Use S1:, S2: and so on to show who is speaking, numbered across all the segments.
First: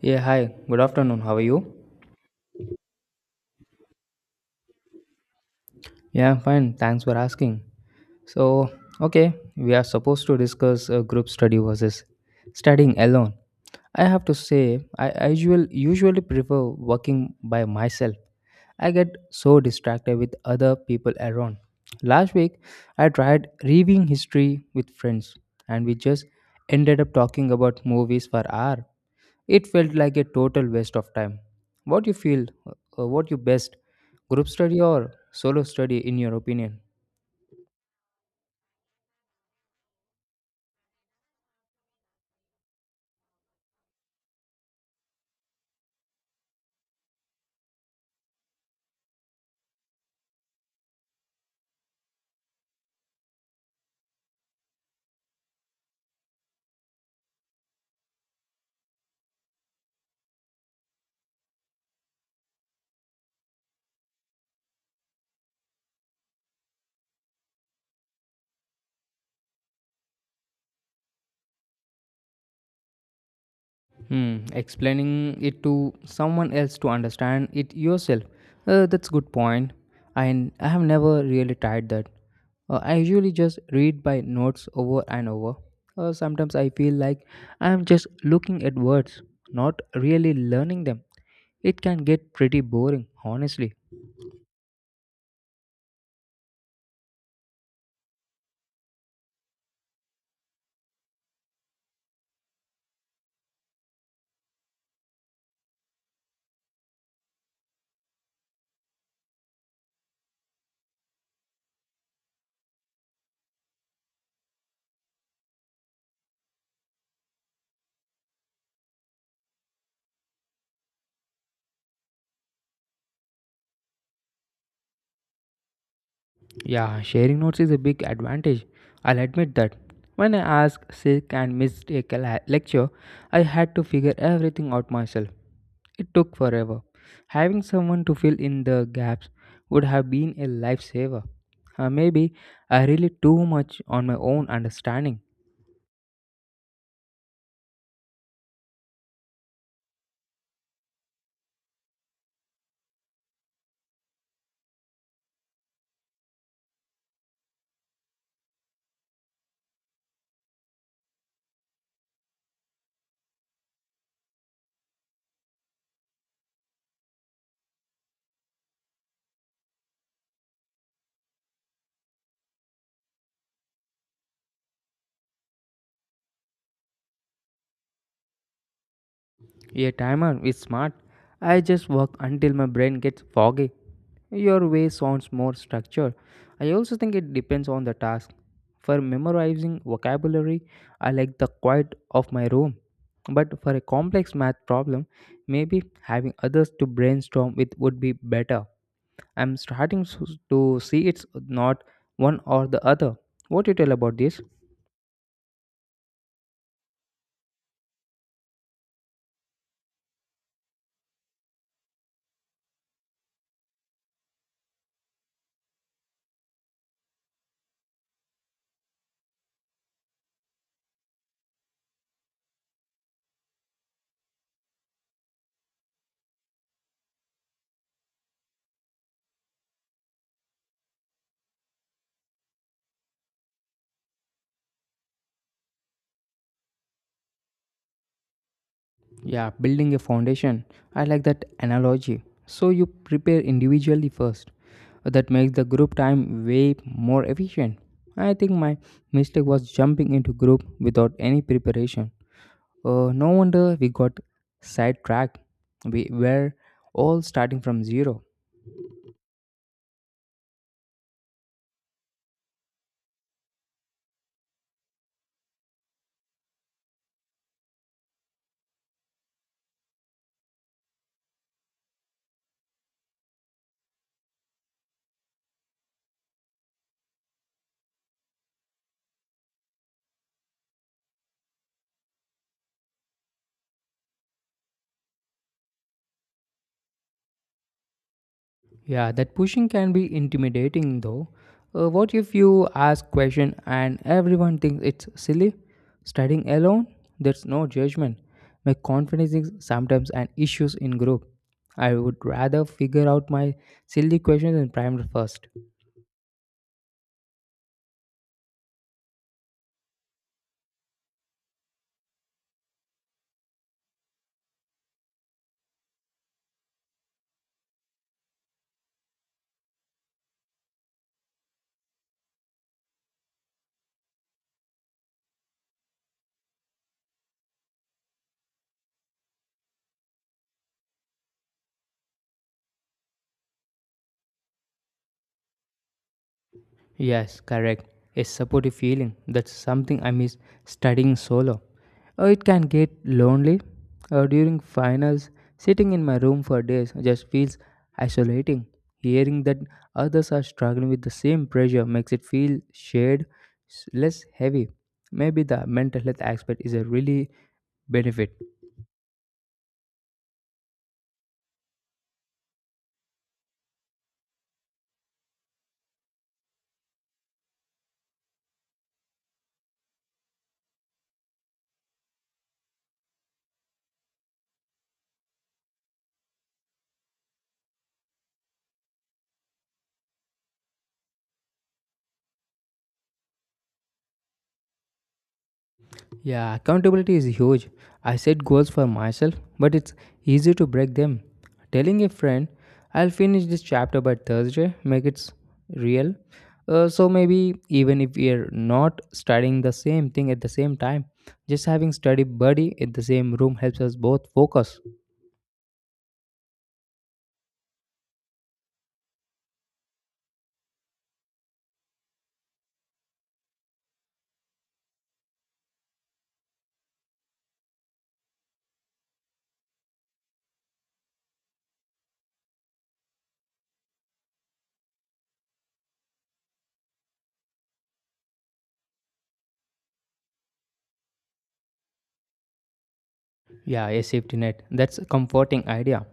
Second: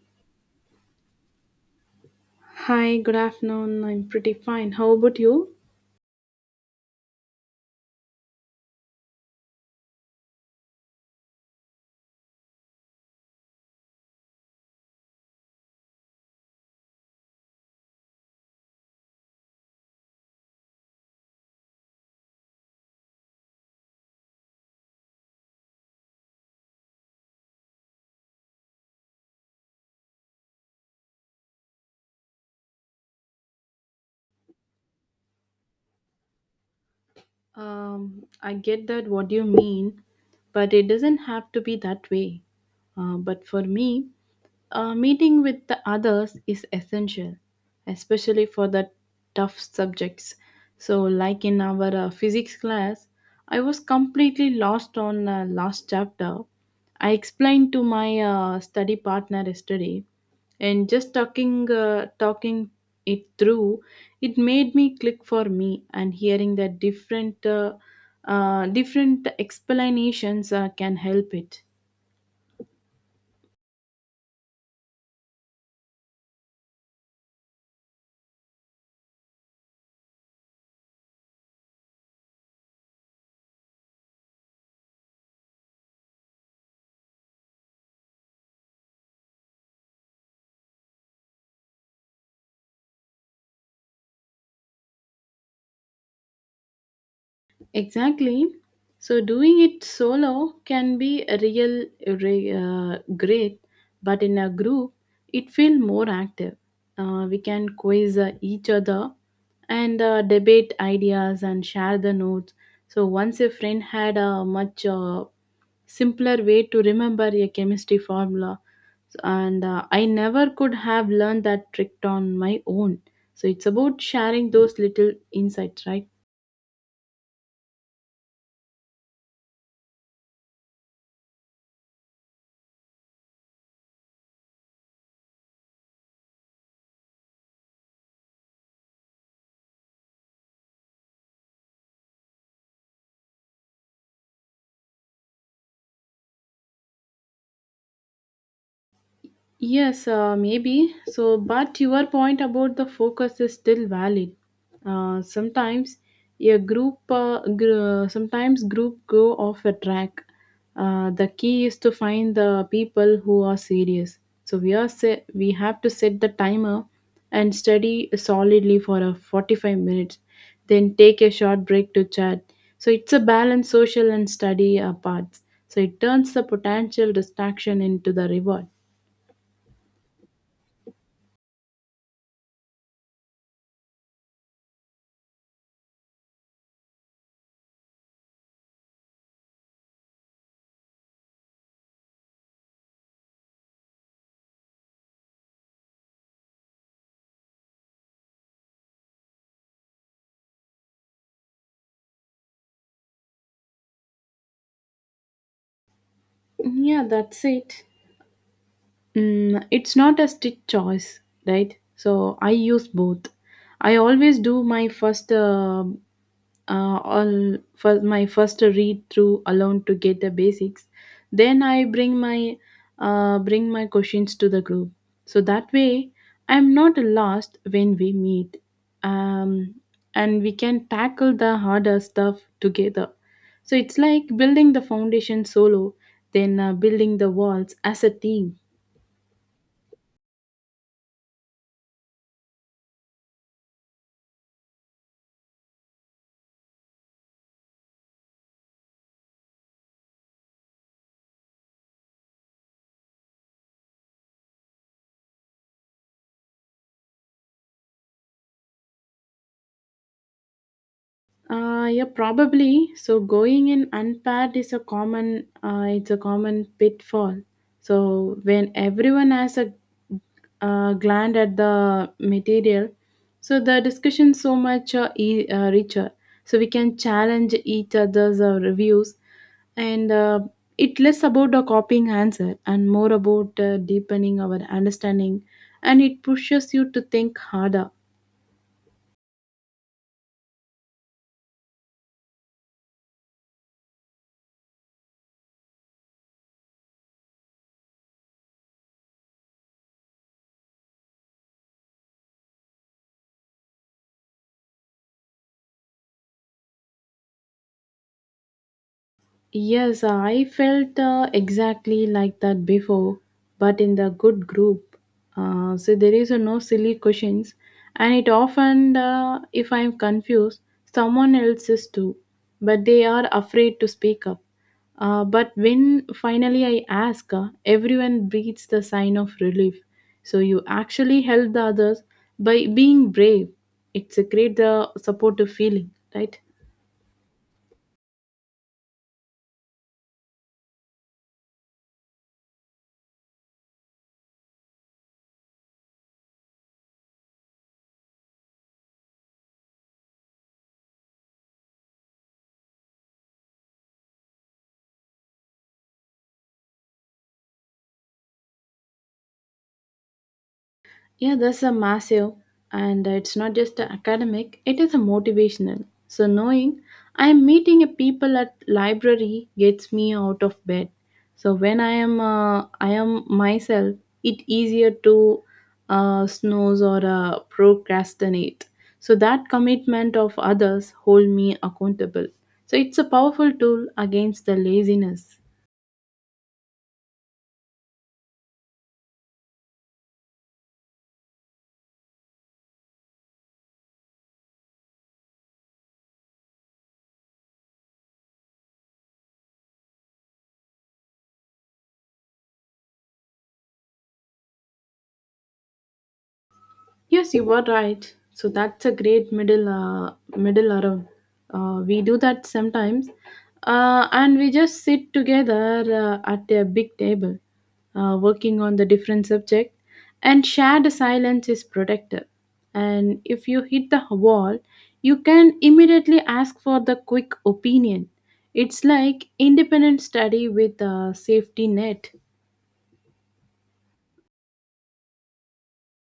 S1: Yeah, hi. Good afternoon. How are you?
S2: Hi, good afternoon. I'm pretty fine. How about you?
S1: Yeah, I'm fine. Thanks for asking. So, okay, we are supposed to discuss group study versus studying alone. I have to say, I usually prefer working by myself. I get so distracted with other people around. Last week, I tried reviewing history with friends, and we just ended up talking about movies for hours. It felt like a total waste of time. What you feel, what you best, group study or solo study in your opinion?
S2: I get that what you mean, but it doesn't have to be that way. But for me, meeting with the others is essential, especially for the tough subjects. So, like in our physics class, I was completely lost on last chapter. I explained to my study partner yesterday, and just talking it through, it made me click for me. And hearing that different explanations can help it.
S1: Hmm, explaining it to someone else to understand it yourself. That's good point. I have never really tried that. I usually just read by notes over and over. Sometimes I feel like I am just looking at words, not really learning them. It can get pretty boring, honestly.
S2: Exactly. So doing it solo can be a great, but in a group, it feels more active. We can quiz each other and debate ideas and share the notes. So once a friend had a much simpler way to remember a chemistry formula, and I never could have learned that trick on my own. So it's about sharing those little insights, right?
S1: Yeah, sharing notes is a big advantage. I'll admit that. When I asked, sick, and missed a lecture, I had to figure everything out myself. It took forever. Having someone to fill in the gaps would have been a lifesaver. Maybe I relied too much on my own understanding.
S2: Yes, maybe. So, but your point about the focus is still valid. Sometimes sometimes group go off a track. The key is to find the people who are serious. So we have to set the timer and study solidly for a 45 minutes. Then take a short break to chat. So it's a balanced social and study parts. So it turns the potential distraction into the reward.
S1: A timer is smart. I just work until my brain gets foggy. Your way sounds more structured. I also think it depends on the task. For memorizing vocabulary, I like the quiet of my room. But for a complex math problem, maybe having others to brainstorm with would be better. I'm starting to see it's not one or the other. What do you tell about this?
S2: Yeah, that's it. Mm, it's not a strict choice, right? So I use both. I always do my first all for my first read through alone to get the basics, then I bring my questions to the group, so that way I'm not lost when we meet, um, and we can tackle the harder stuff together. So it's like building the foundation solo, then building the walls as a team.
S1: Yeah, building a foundation. I like that analogy. So you prepare individually first. That makes the group time way more efficient. I think my mistake was jumping into group without any preparation. No wonder we got sidetracked. We were all starting from zero.
S2: Yeah, probably. So going in unpaired is a it's a common pitfall. So when everyone has a gland at the material, so the discussion so much richer. So we can challenge each other's reviews, and it less about the copying answer and more about deepening our understanding, and it pushes you to think harder.
S1: Yeah, that pushing can be intimidating though. What if you ask question and everyone thinks it's silly? Studying alone, there's no judgment. My confidence is sometimes an issues in group. I would rather figure out my silly questions in private first.
S2: Yes, I felt exactly like that before, but in the good group. So there is a no silly questions, and it often, if I'm confused, someone else is too, but they are afraid to speak up. But when finally I ask, everyone breathes the sign of relief. So you actually help the others by being brave. It's a great supportive feeling, right?
S1: Yes, correct. A supportive feeling. That's something I miss studying solo. It can get lonely. During finals, sitting in my room for days just feels isolating. Hearing that others are struggling with the same pressure makes it feel shared, less heavy. Maybe the mental health aspect is a really benefit.
S2: Yeah, that's a massive, and it's not just a academic, it is a motivational. So, knowing I am meeting a people at library gets me out of bed. So, when I am myself, it easier to snooze or procrastinate. So, that commitment of others hold me accountable. So, it's a powerful tool against the laziness.
S1: Yeah, accountability is huge. I set goals for myself, but it's easy to break them. Telling a friend, I'll finish this chapter by Thursday, make it real. So maybe even if we're not studying the same thing at the same time, just having study buddy in the same room helps us both focus.
S2: Yes, you were right. So that's a great middle around. We do that sometimes, and we just sit together at a big table, working on the different subject, and shared silence is protective. And if you hit the wall, you can immediately ask for the quick opinion. It's like independent study with a safety net.
S1: Yeah, a safety net. That's a comforting idea.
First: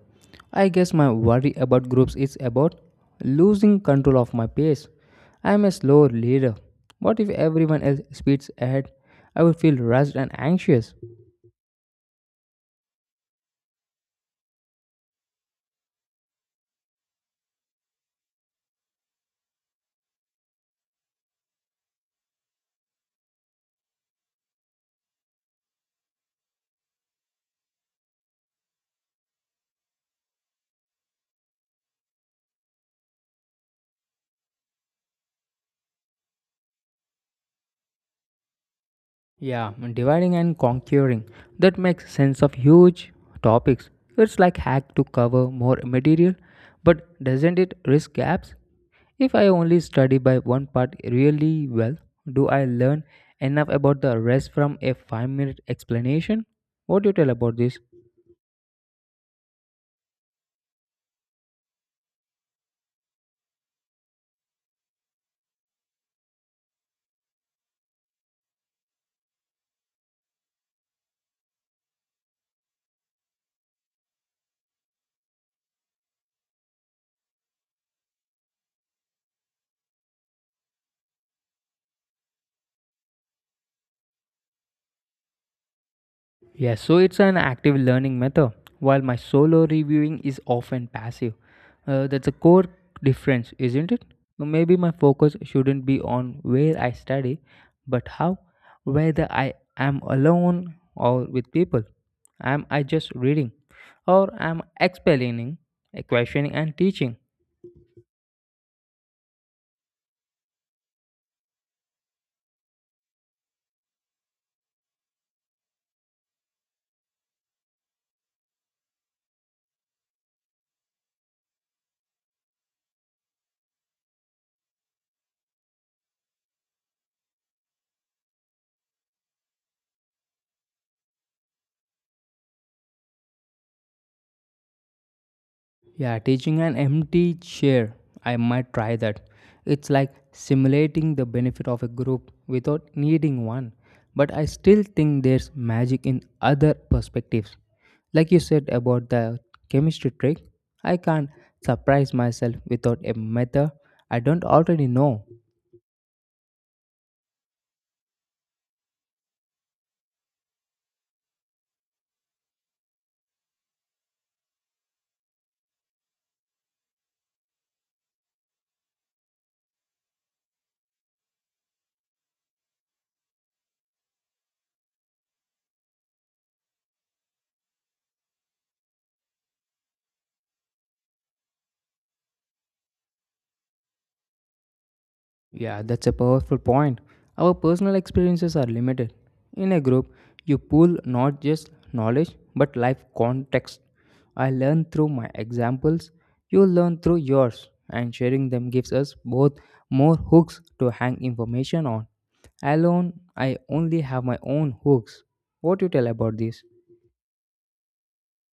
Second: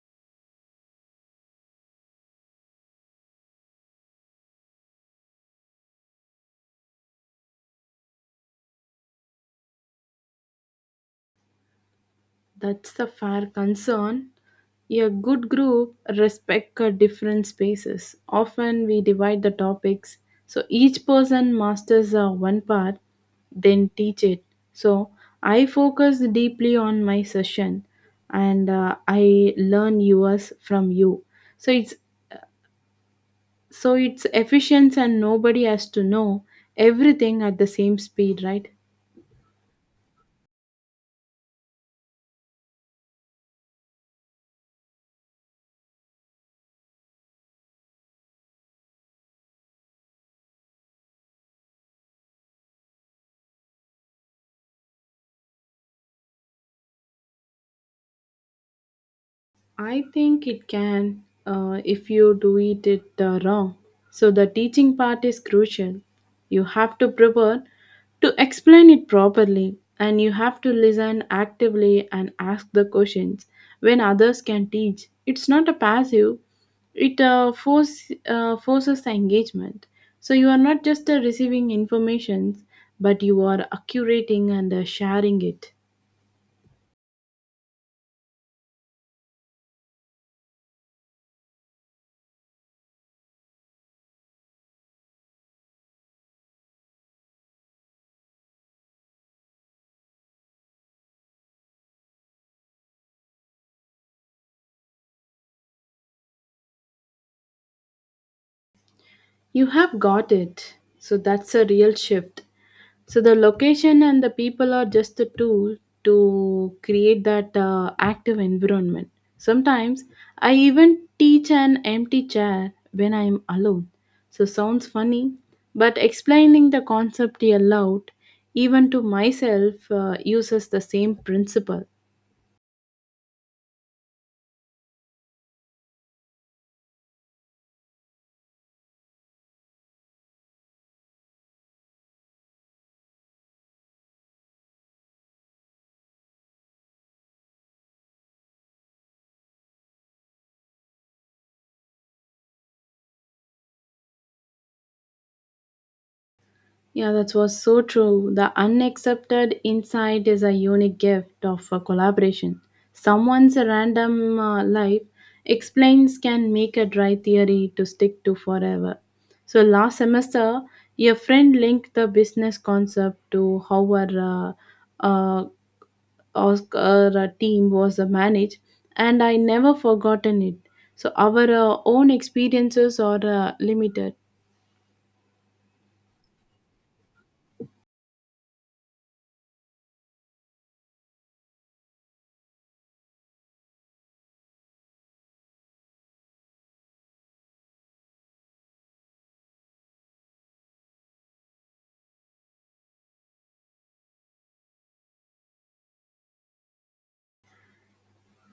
S1: I guess my worry about groups is about losing control of my pace. I'm a slow leader. What if everyone else speeds ahead? I would feel rushed and anxious.
S2: That's the fair concern. A good group respect different spaces. Often we divide the topics so each person masters one part, then teach it. So I focus deeply on my session, and I learn yours from you. So it's so it's efficient and nobody has to know everything at the same speed, right?
S1: Yeah, dividing and conquering. That makes sense of huge topics. It's like hack to cover more material, but doesn't it risk gaps? If I only study by one part really well, do I learn enough about the rest from a 5-minute minute explanation? What do you tell about this?
S2: I think it can if you do it, it wrong. So the teaching part is crucial. You have to prepare to explain it properly and you have to listen actively and ask the questions when others can teach. It's not a passive, it forces the engagement. So you are not just receiving information, but you are accurating and sharing it.
S1: Yes, so it's an active learning method, while my solo reviewing is often passive. That's a core difference, isn't it? Well, maybe my focus shouldn't be on where I study, but how, whether I am alone or with people. Am I just reading, or am I explaining, questioning, and teaching?
S2: You have got it. So that's a real shift. So the location and the people are just the tool to create that active environment. Sometimes I even teach an empty chair when I'm alone. So sounds funny, but explaining the concept aloud, even to myself, uses the same principle.
S1: Yeah, teaching an empty chair. I might try that. It's like simulating the benefit of a group without needing one. But I still think there's magic in other perspectives. Like you said about the chemistry trick, I can't surprise myself without a method I don't already know.
S2: Yeah, that was so true. The unaccepted insight is a unique gift of a collaboration. Someone's random life explains can make a dry theory to stick to forever. So last semester, your friend linked the business concept to how our uh, uh, Oscar team was managed, and I never forgotten it. So our own experiences are limited.
S1: Yeah, that's a powerful point. Our personal experiences are limited. In a group, you pool not just knowledge but life context. I learn through my examples, you learn through yours, and sharing them gives us both more hooks to hang information on. Alone, I only have my own hooks. What do you tell about this?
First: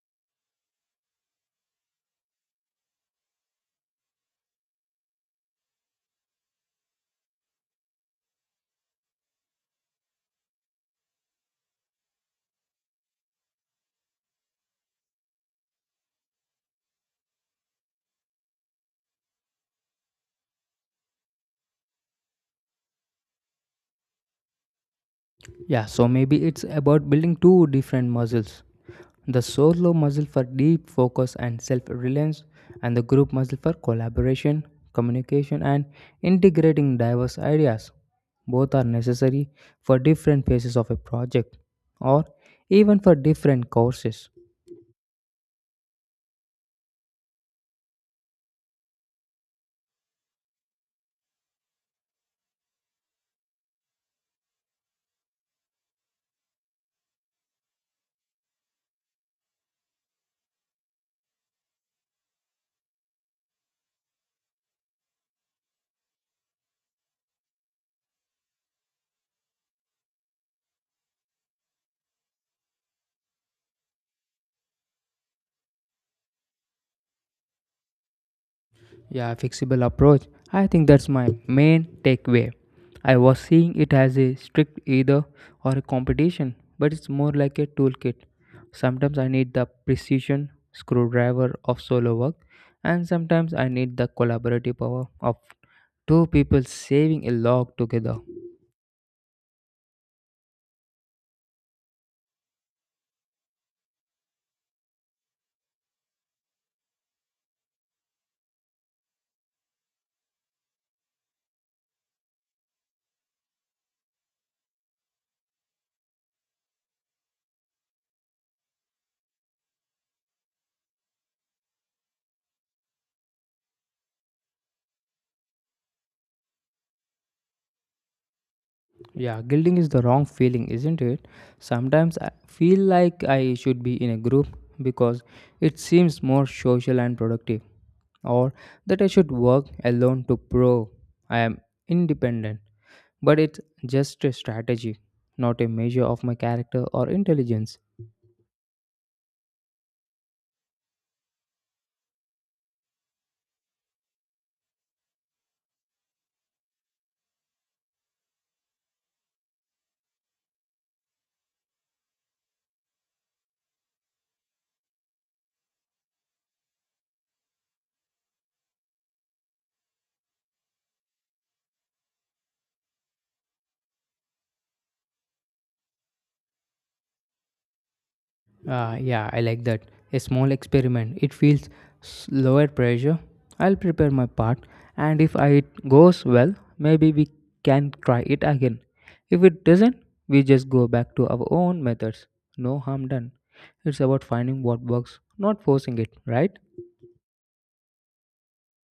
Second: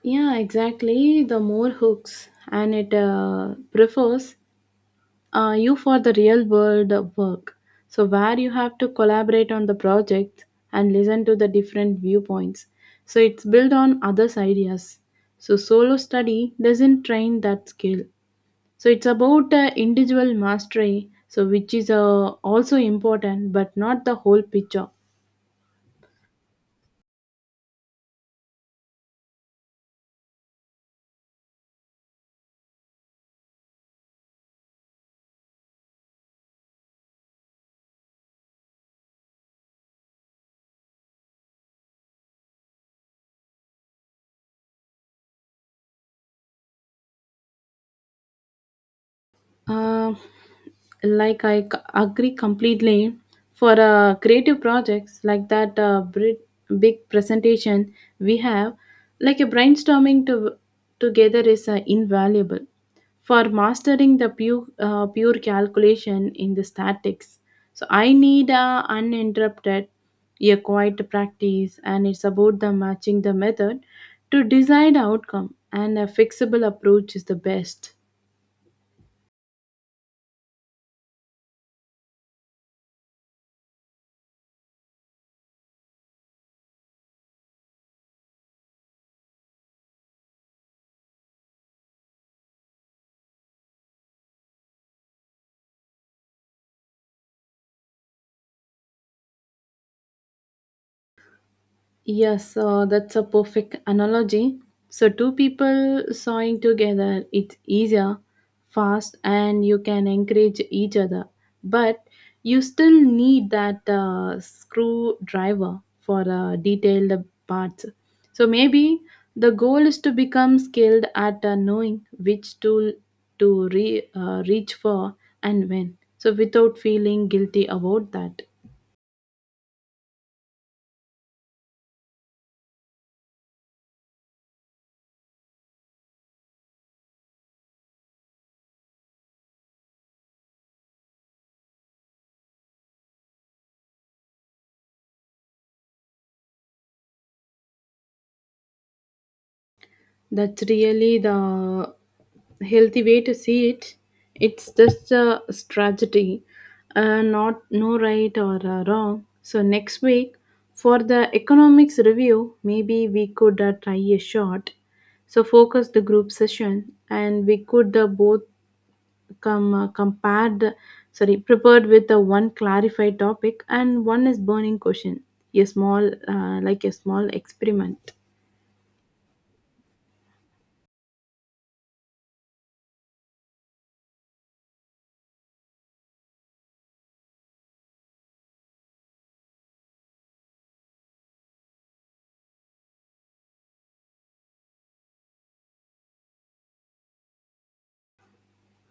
S2: Yeah, exactly. The more hooks and it prefers you for the real world work. So, where you have to collaborate on the project and listen to the different viewpoints. So, it's built on others' ideas. So, solo study doesn't train that skill. So, it's about individual mastery, so which is also important but not the whole picture.
S1: Yeah, so maybe it's about building two different muscles, the solo muscle for deep focus and self reliance, and the group muscle for collaboration, communication, and integrating diverse ideas. Both are necessary for different phases of a project or even for different courses.
S2: Uh, agree completely. For creative projects like that big presentation we have, like a brainstorming to, together is invaluable for mastering the pure calculation in the statics. So I need uninterrupted, a quiet practice, and it's about the matching the method to desired outcome, and a fixable approach is the best.
S1: Yeah, fixable approach. I think that's my main takeaway. I was seeing it as a strict either or a competition, but it's more like a toolkit. Sometimes I need the precision screwdriver of solo work, and sometimes I need the collaborative power of two people saving a log together.
S2: Yes, that's a perfect analogy. So, two people sawing together, it's easier, fast, and you can encourage each other. But you still need that screwdriver for detailed parts. So, maybe the goal is to become skilled at knowing which tool to reach for and when. So, without feeling guilty about that.
S1: Yeah, guilting is the wrong feeling, isn't it? Sometimes I feel like I should be in a group because it seems more social and productive, or that I should work alone to prove I am independent. But it's just a strategy, not a measure of my character or intelligence.
S2: That's really the healthy way to see it. It's just a strategy, not no right or wrong. So next week for the economics review, maybe we could try a shot. So focus the group session, and we could both come uh, compared, prepared with one clarified topic and one is burning question. Like a small experiment.
S1: Yeah, I like that. A small experiment. It feels lower pressure. I'll prepare my part, and if I- it goes well, maybe we can try it again. If it doesn't, we just go back to our own methods. No harm done. It's about finding what works, not forcing it, right?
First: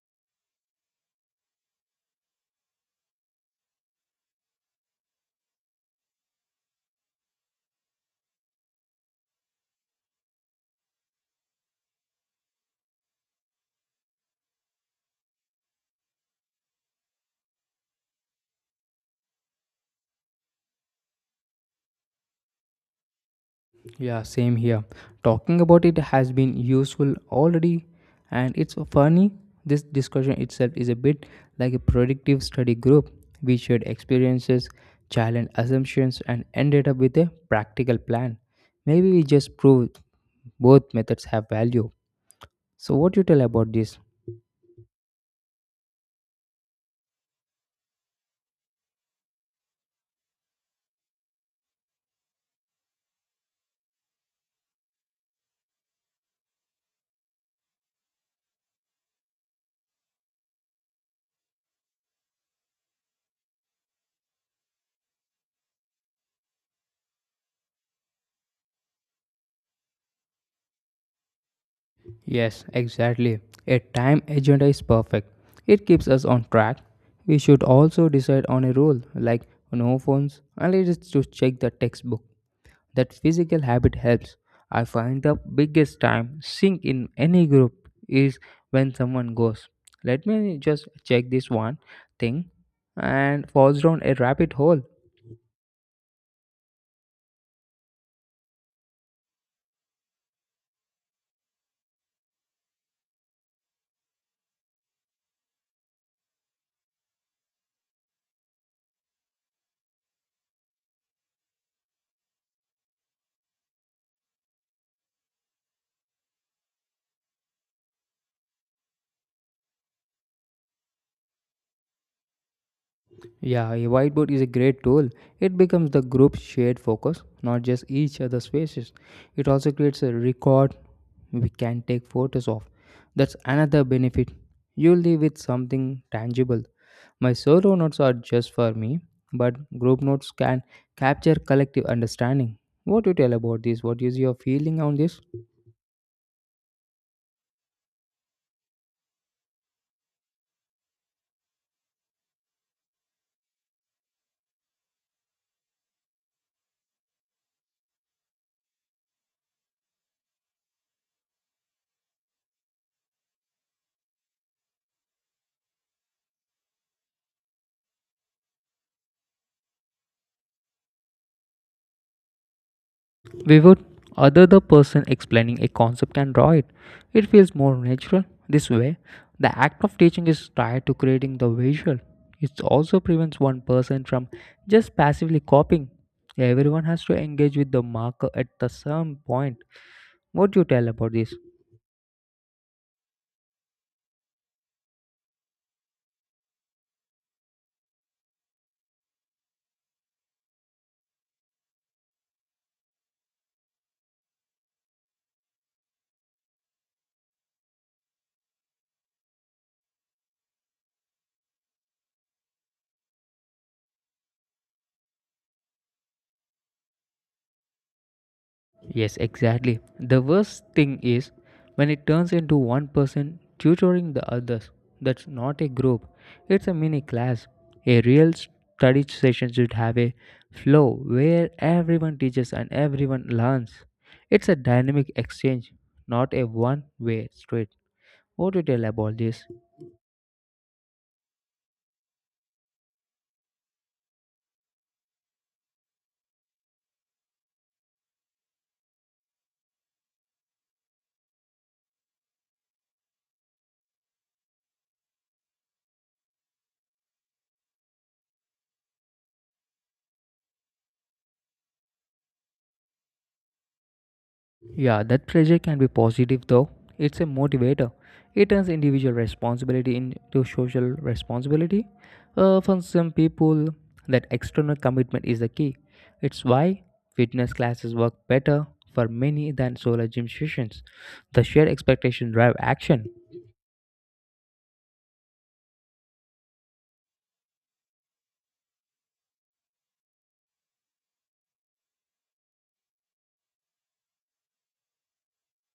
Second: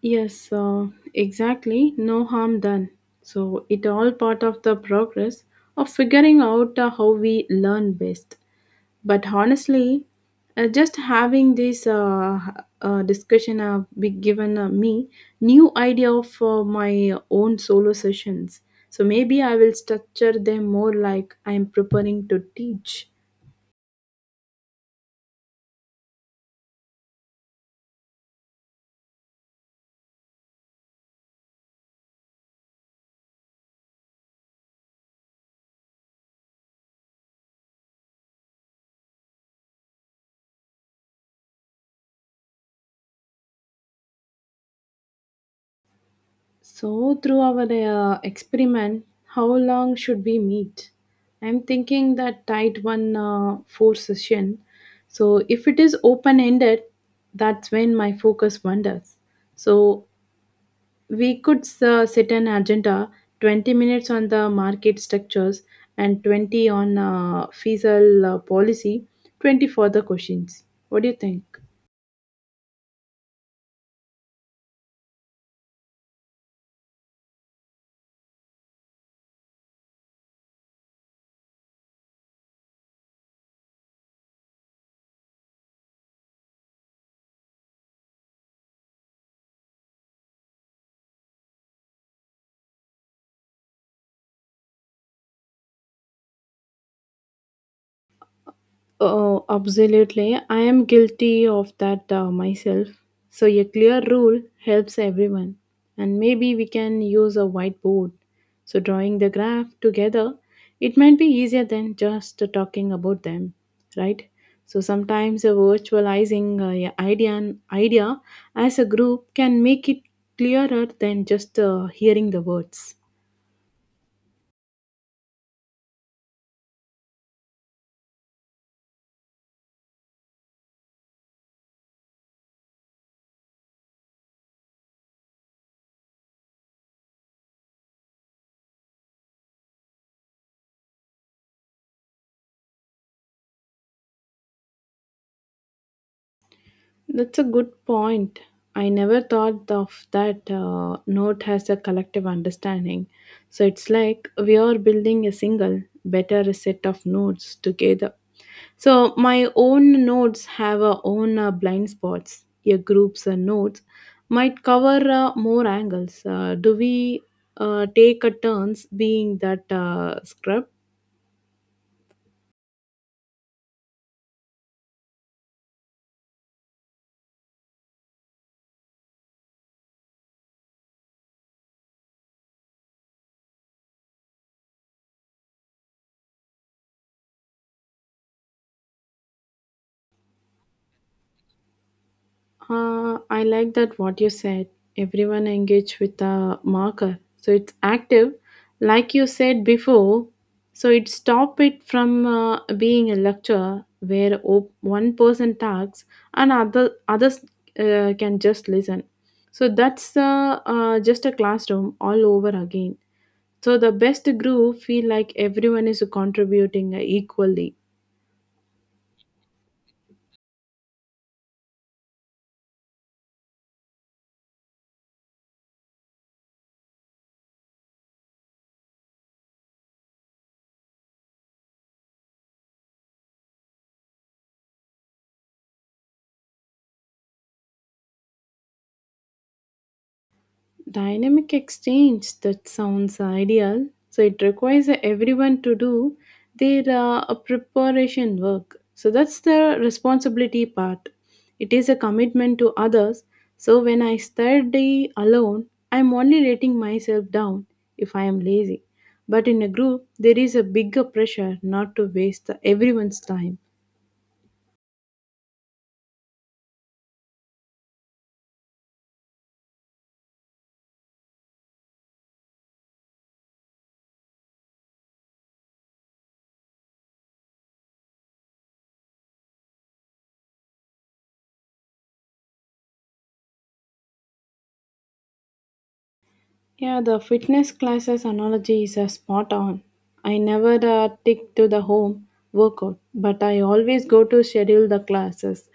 S2: Yes, exactly. No harm done. So it all part of the progress of figuring out how we learn best. But honestly, just having this discussion have be given me new idea of my own solo sessions. So maybe I will structure them more like I am preparing to teach.
S1: Yeah, same here. Talking about it has been useful already, and it's funny. This discussion itself is a bit like a predictive study group. We shared experiences, challenged assumptions, and ended up with a practical plan. Maybe we just proved both methods have value. So, what you tell about this?
S2: So, through our experiment, how long should we meet? I'm thinking that tight one four session. So, if it is open ended, that's when my focus wanders. So, we could set an agenda 20 minutes on the market structures and 20 on fiscal policy, 20 for the questions. What do you think?
S1: Yes, exactly. A time agenda is perfect. It keeps us on track. We should also decide on a rule like no phones unless it's to check the textbook. That physical habit helps. I find the biggest time sink in any group is when someone goes, let me just check this one thing, and falls down a rabbit hole.
S2: Oh, absolutely. I am guilty of that myself. So, a clear rule helps everyone. And maybe we can use a whiteboard. So, drawing the graph together, it might be easier than just talking about them, right? So, sometimes virtualizing a idea as a group can make it clearer than just hearing the words.
S1: Yeah, a whiteboard is a great tool. It becomes the group's shared focus, not just each other's faces. It also creates a record we can take photos of. That's another benefit. You leave with something tangible. My solo notes are just for me, but group notes can capture collective understanding. What do you tell about this? What is your feeling on this?
S2: That's a good point. I never thought of that note as a collective understanding. So it's like we are building a single, better set of notes together. So my own notes have our own blind spots. Your group's notes might cover more angles. Do we take a turns being that scrub?
S1: We would other the person explaining a concept can draw it. It feels more natural. This way, the act of teaching is tied to creating the visual. It also prevents one person from just passively copying. Everyone has to engage with the marker at the same point. What do you tell about this?
S2: I like that what you said. Everyone engage with a marker. So it's active, like you said before. So it stop it from being a lecture where one person talks and others can just listen. So that's just a classroom all over again. So the best group feel like everyone is contributing equally.
S1: Yes, exactly. The worst thing is when it turns into one person tutoring the others. That's not a group, it's a mini class. A real study session should have a flow where everyone teaches and everyone learns. It's a dynamic exchange, not a one way street. What do you tell about this?
S2: Dynamic exchange, that sounds ideal. So it requires everyone to do their preparation work. So that's the responsibility part. It is a commitment to others. So when I study alone, I'm only letting myself down if I am lazy. But in a group, there is a bigger pressure not to waste the- everyone's time.
S1: Yeah, that pressure can be positive though. It's a motivator. It turns individual responsibility into social responsibility. For some people, that external commitment is the key. It's why fitness classes work better for many than solo gym sessions. The shared expectation drive action.
S2: Yeah, the fitness classes analogy is spot on. I never stick to the home workout, but I always go to schedule the classes.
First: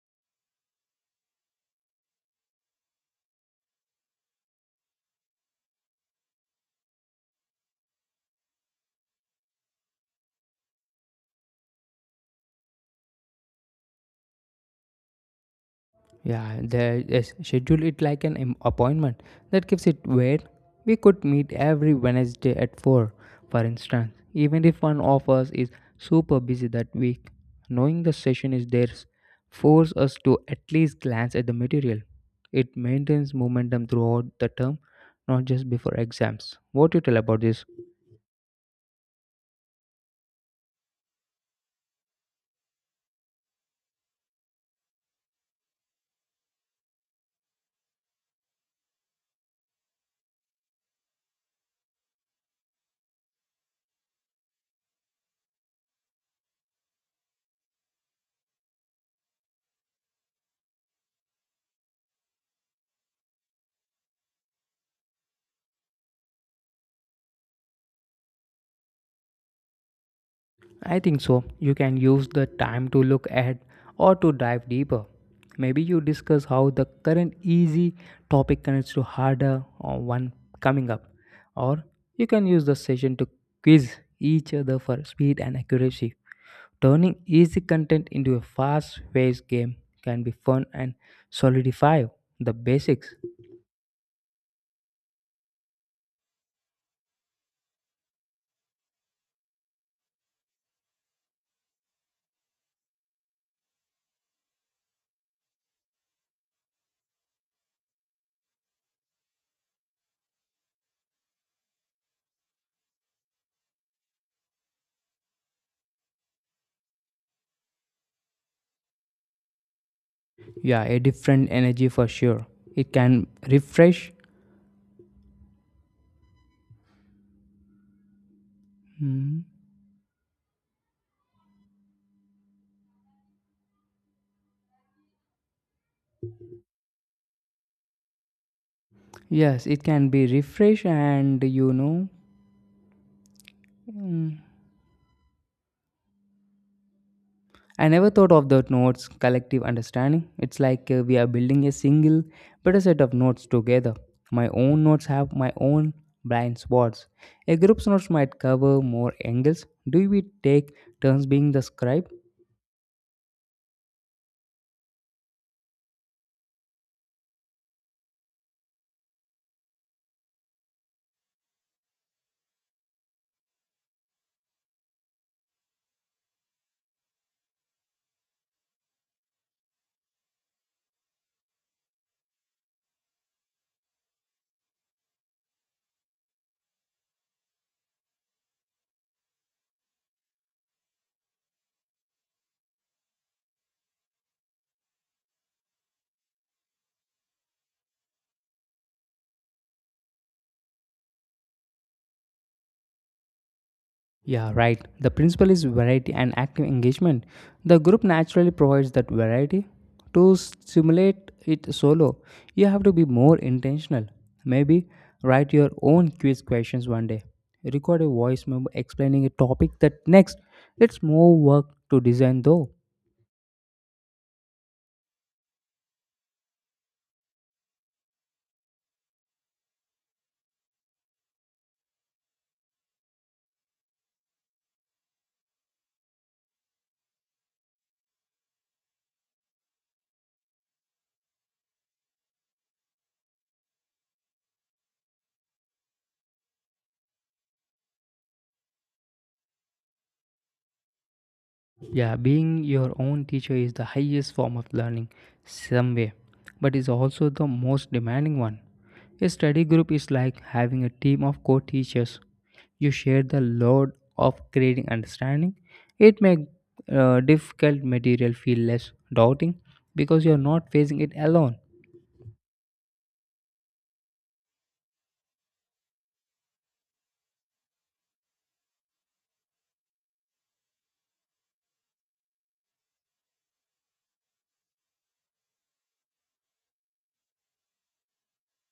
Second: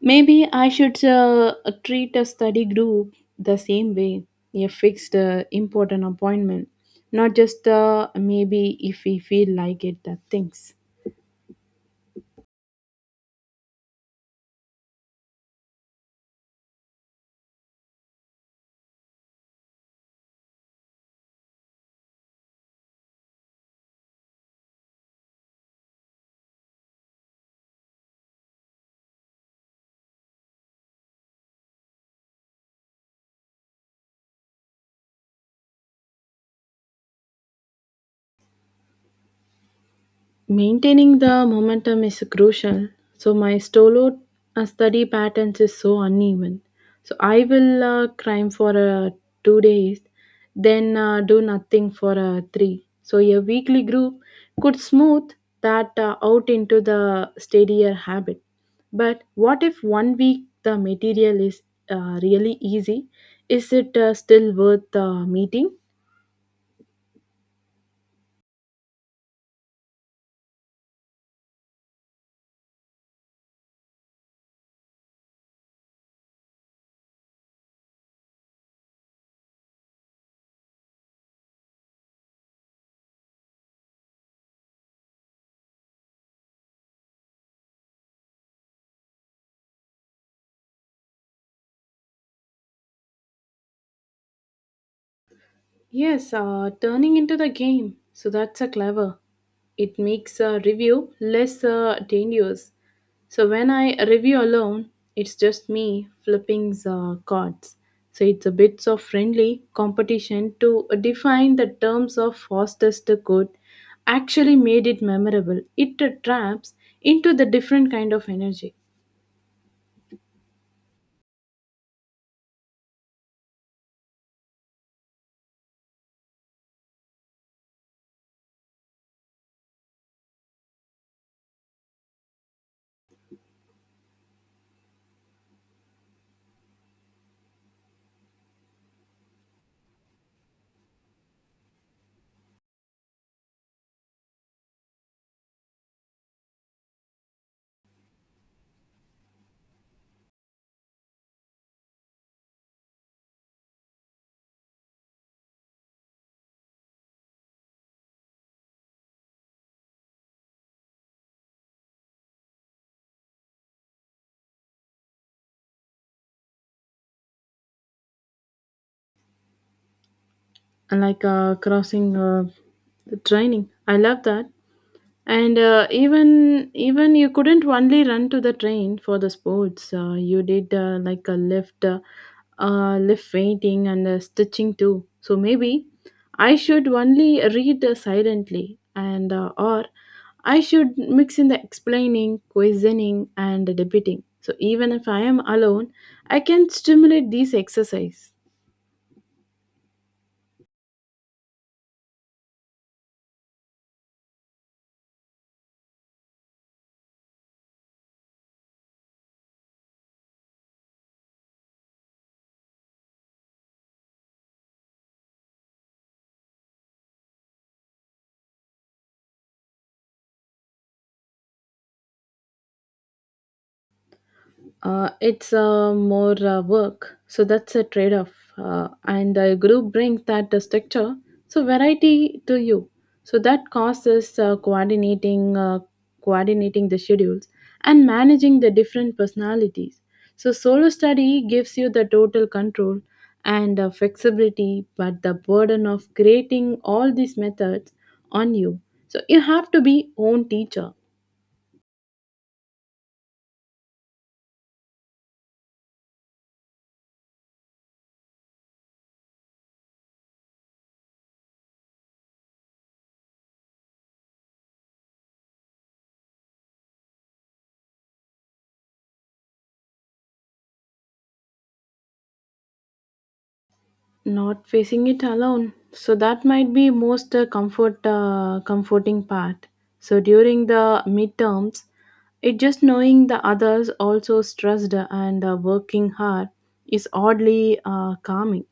S2: Maybe I should treat a study group the same way, a fixed important appointment, not just maybe if we feel like it, that things.
S1: Yeah, there is schedule it like an appointment. That gives it weight. We could meet every Wednesday at 4, for instance, even if one of us is super busy that week. Knowing the session is theirs force us to at least glance at the material. It maintains momentum throughout the term, not just before exams. What do you tell about this?
S2: Maintaining the momentum is crucial. So my solo study patterns is so uneven. So I will climb for 2 days, then do nothing for 3. So a weekly group could smooth that out into the steadier habit. But what if one week the material is really easy? Is it still worth meeting?
S1: I think so. You can use the time to look ahead or to dive deeper. Maybe you discuss how the current easy topic connects to harder or one coming up. Or you can use the session to quiz each other for speed and accuracy. Turning easy content into a fast paced game can be fun and solidify the basics.
S2: Yes, turning into the game. So that's a clever. It makes a review less dangerous. So when I review alone, it's just me flipping the cards. So it's a bit of friendly competition to define the terms of fastest good. Actually made it memorable. It traps into the different kind of energy,
S1: Yeah, a different energy for sure. It can refresh. Mhm. Yes, it can be refresh and Mm. I never thought of the notes collective understanding. It's like we are building a single, better set of notes together. My own notes have my own blind spots. A group's notes might cover more angles. Do we take turns being the scribe?
S2: like crossing the training. I love that. And even you couldn't only run to the train for the sports. You did like a lift, lift painting and stitching too. So maybe I should only read silently, and or I should mix in the explaining, questioning, and debating. So even if I am alone, I can stimulate these exercise.
S1: Yeah, right. The principle is variety and active engagement. The group naturally provides that variety. To simulate it solo, you have to be more intentional. Maybe write your own quiz questions one day. Record a voice memo explaining a topic that next. It's more work to design though.
S2: It's more work, so that's a trade off. And a group brings that structure, so variety to you. So that causes coordinating the schedules and managing the different personalities. So solo study gives you the total control and flexibility, but the burden of creating all these methods on you. So you have to be own teacher.
S1: Yeah, being your own teacher is the highest form of learning, some way, but is also the most demanding one. A study group is like having a team of co teachers. You share the load of creating understanding. It makes difficult material feel less daunting because you are not facing it alone.
S2: Not facing it alone. So that might be most comforting part. So during the midterms, it just knowing the others also stressed and working hard is oddly calming.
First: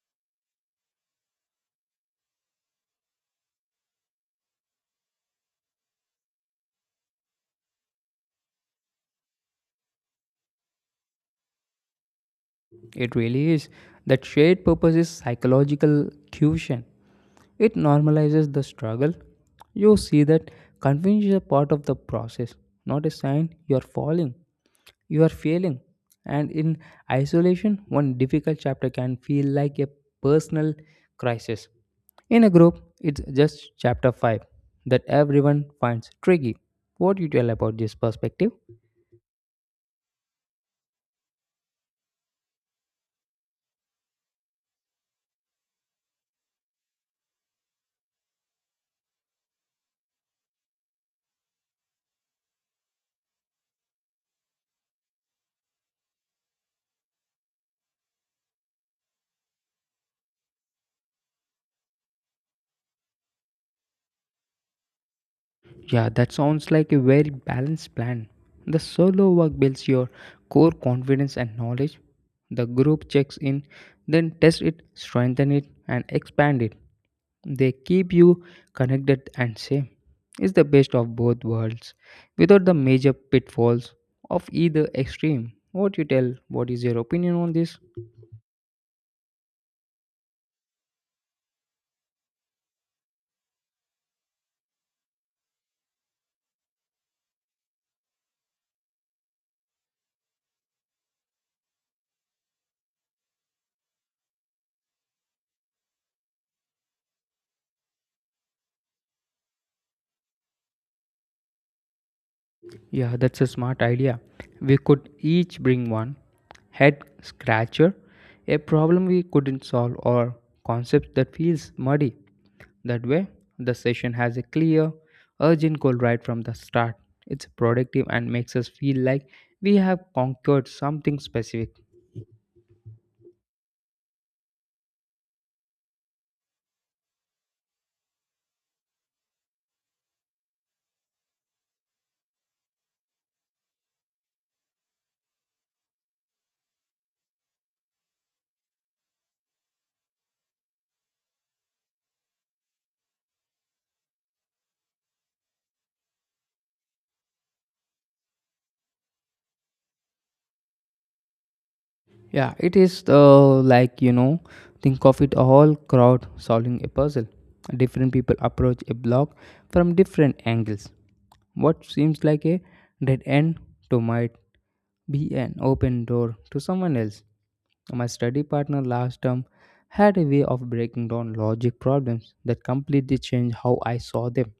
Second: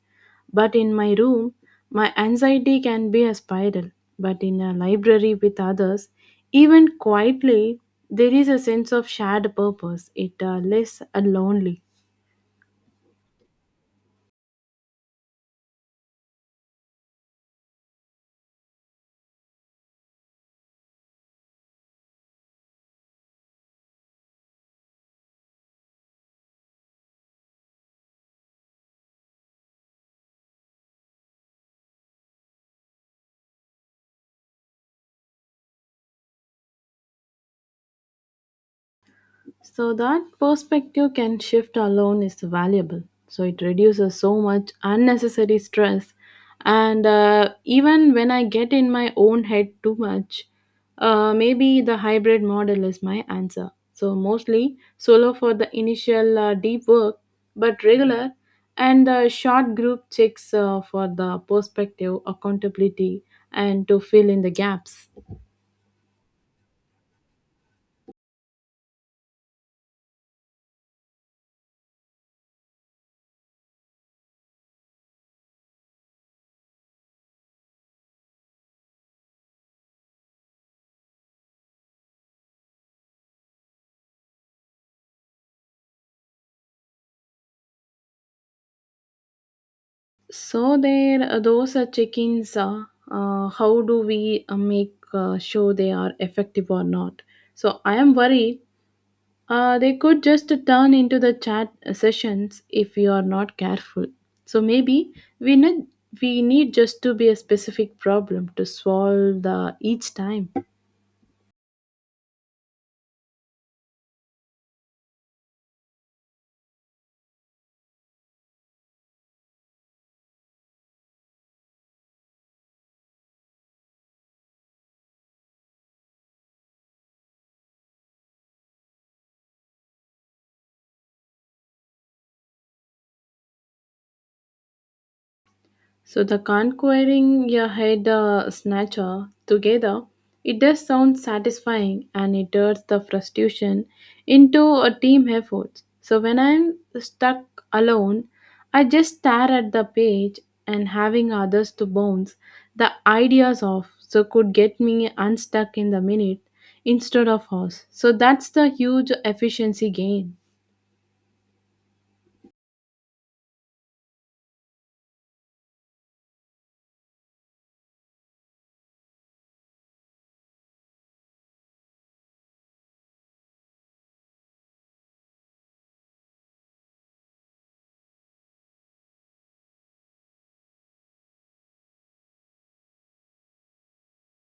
S2: But in my room, my anxiety can be a spiral. But in a library with others, even quietly, there is a sense of shared purpose. It less lonely.
S1: It really is. That shared purpose is psychological cution. It normalizes the struggle. You see that confusion is a part of the process, not a sign you are falling, you are failing. And in isolation, one difficult chapter can feel like a personal crisis. In a group, it's just chapter 5 that everyone finds tricky. What do you tell about this perspective?
S2: So that perspective can shift alone is valuable. So it reduces so much unnecessary stress. And even when I get in my own head too much, maybe the hybrid model is my answer. So mostly solo for the initial deep work, but regular and the short group checks for the perspective, accountability, and to fill in the gaps.
S1: Yeah, that sounds like a very balanced plan. The solo work builds your core confidence and knowledge. The group checks in, then test it, strengthen it, and expand it. They keep you connected and sane. It's the best of both worlds without the major pitfalls of either extreme. What you tell, what is your opinion on this?
S2: So there, those are check-ins. How do we make sure they are effective or not? So I am worried they could just turn into the chat sessions if we are not careful. So maybe we need we need just to be a specific problem to solve the each time.
S1: Yeah, that's a smart idea. We could each bring one head scratcher, a problem we couldn't solve, or concept that feels muddy. That way, the session has a clear, urgent goal right from the start. It's productive and makes us feel like we have conquered something specific.
S2: So the conquering your head snatcher together, it does sound satisfying and it turns the frustration into a team effort. So when I'm stuck alone, I just stare at the page and having others to bounce the ideas off so could get me unstuck in the minute instead of us. So that's the huge efficiency gain.
S1: Yeah, it is like, think of it a whole crowd solving a puzzle. Different people approach a block from different angles. What seems like a dead end to might be an open door to someone else. My study partner last term had a way of breaking down logic problems that completely changed how I saw them.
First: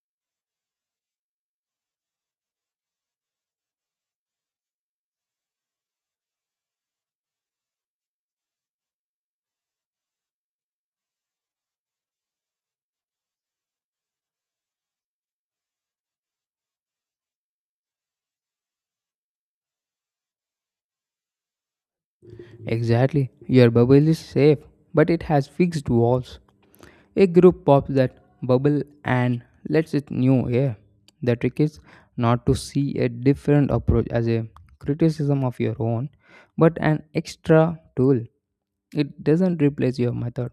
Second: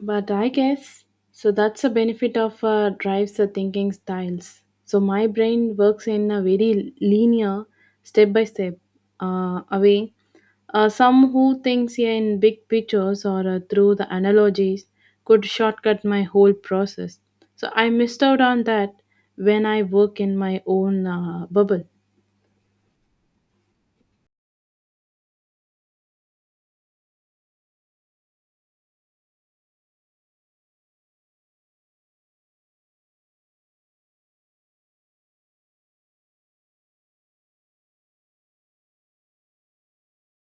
S2: But I guess so that's a benefit of drives the thinking styles. So my brain works in a very linear, step by step, way. Some who thinks yeah, in big pictures or through the analogies could shortcut my whole process. So I missed out on that when I work in my own bubble.
S1: Exactly, your bubble is safe, but it has fixed walls. A group pops that bubble and lets it new air. The trick is not to see a different approach as a criticism of your own, but an extra tool. It doesn't replace your method,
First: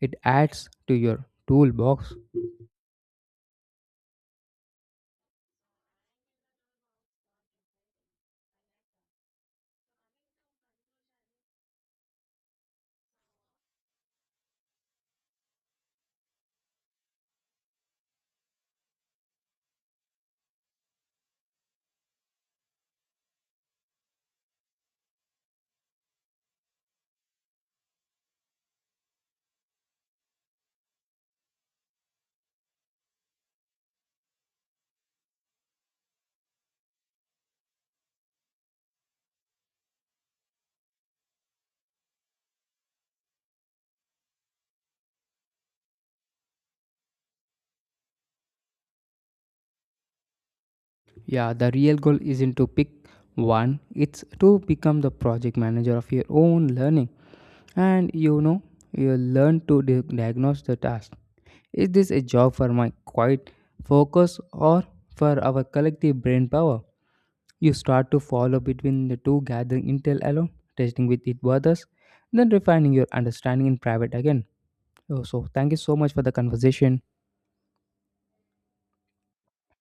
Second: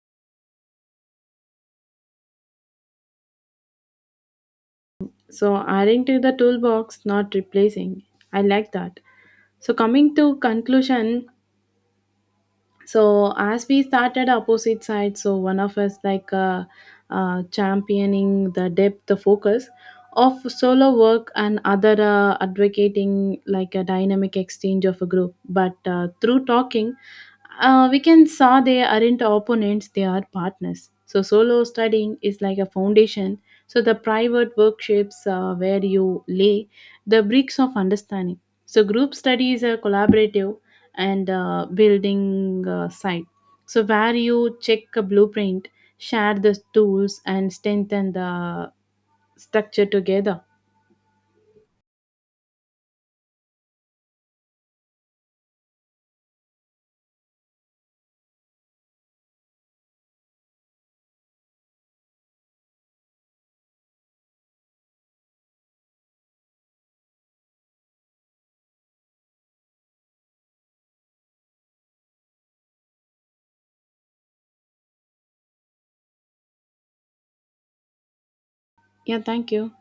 S1: it adds to your toolbox.
S2: So adding to the toolbox, not replacing. I like that. So coming to conclusion, so as we started opposite sides so one of us like championing the depth the focus of solo work and other advocating like a dynamic exchange of a group but through talking we can saw they aren't opponents they are partners so solo studying is like a foundation so the private workshops where you lay the bricks of understanding. So, group study is a collaborative and building site. So, where you check a blueprint, share the tools, and strengthen the structure together.
S1: Yeah, the real goal isn't to pick one, it's to become the project manager of your own learning. And you learn to diagnose the task. Is this a job for my quiet focus or for our collective brain power? You start to follow between the two, gathering intel alone, testing with it with others, then refining your understanding in private again. Oh, so, thank you so much for the conversation.
S2: Yeah, thank you.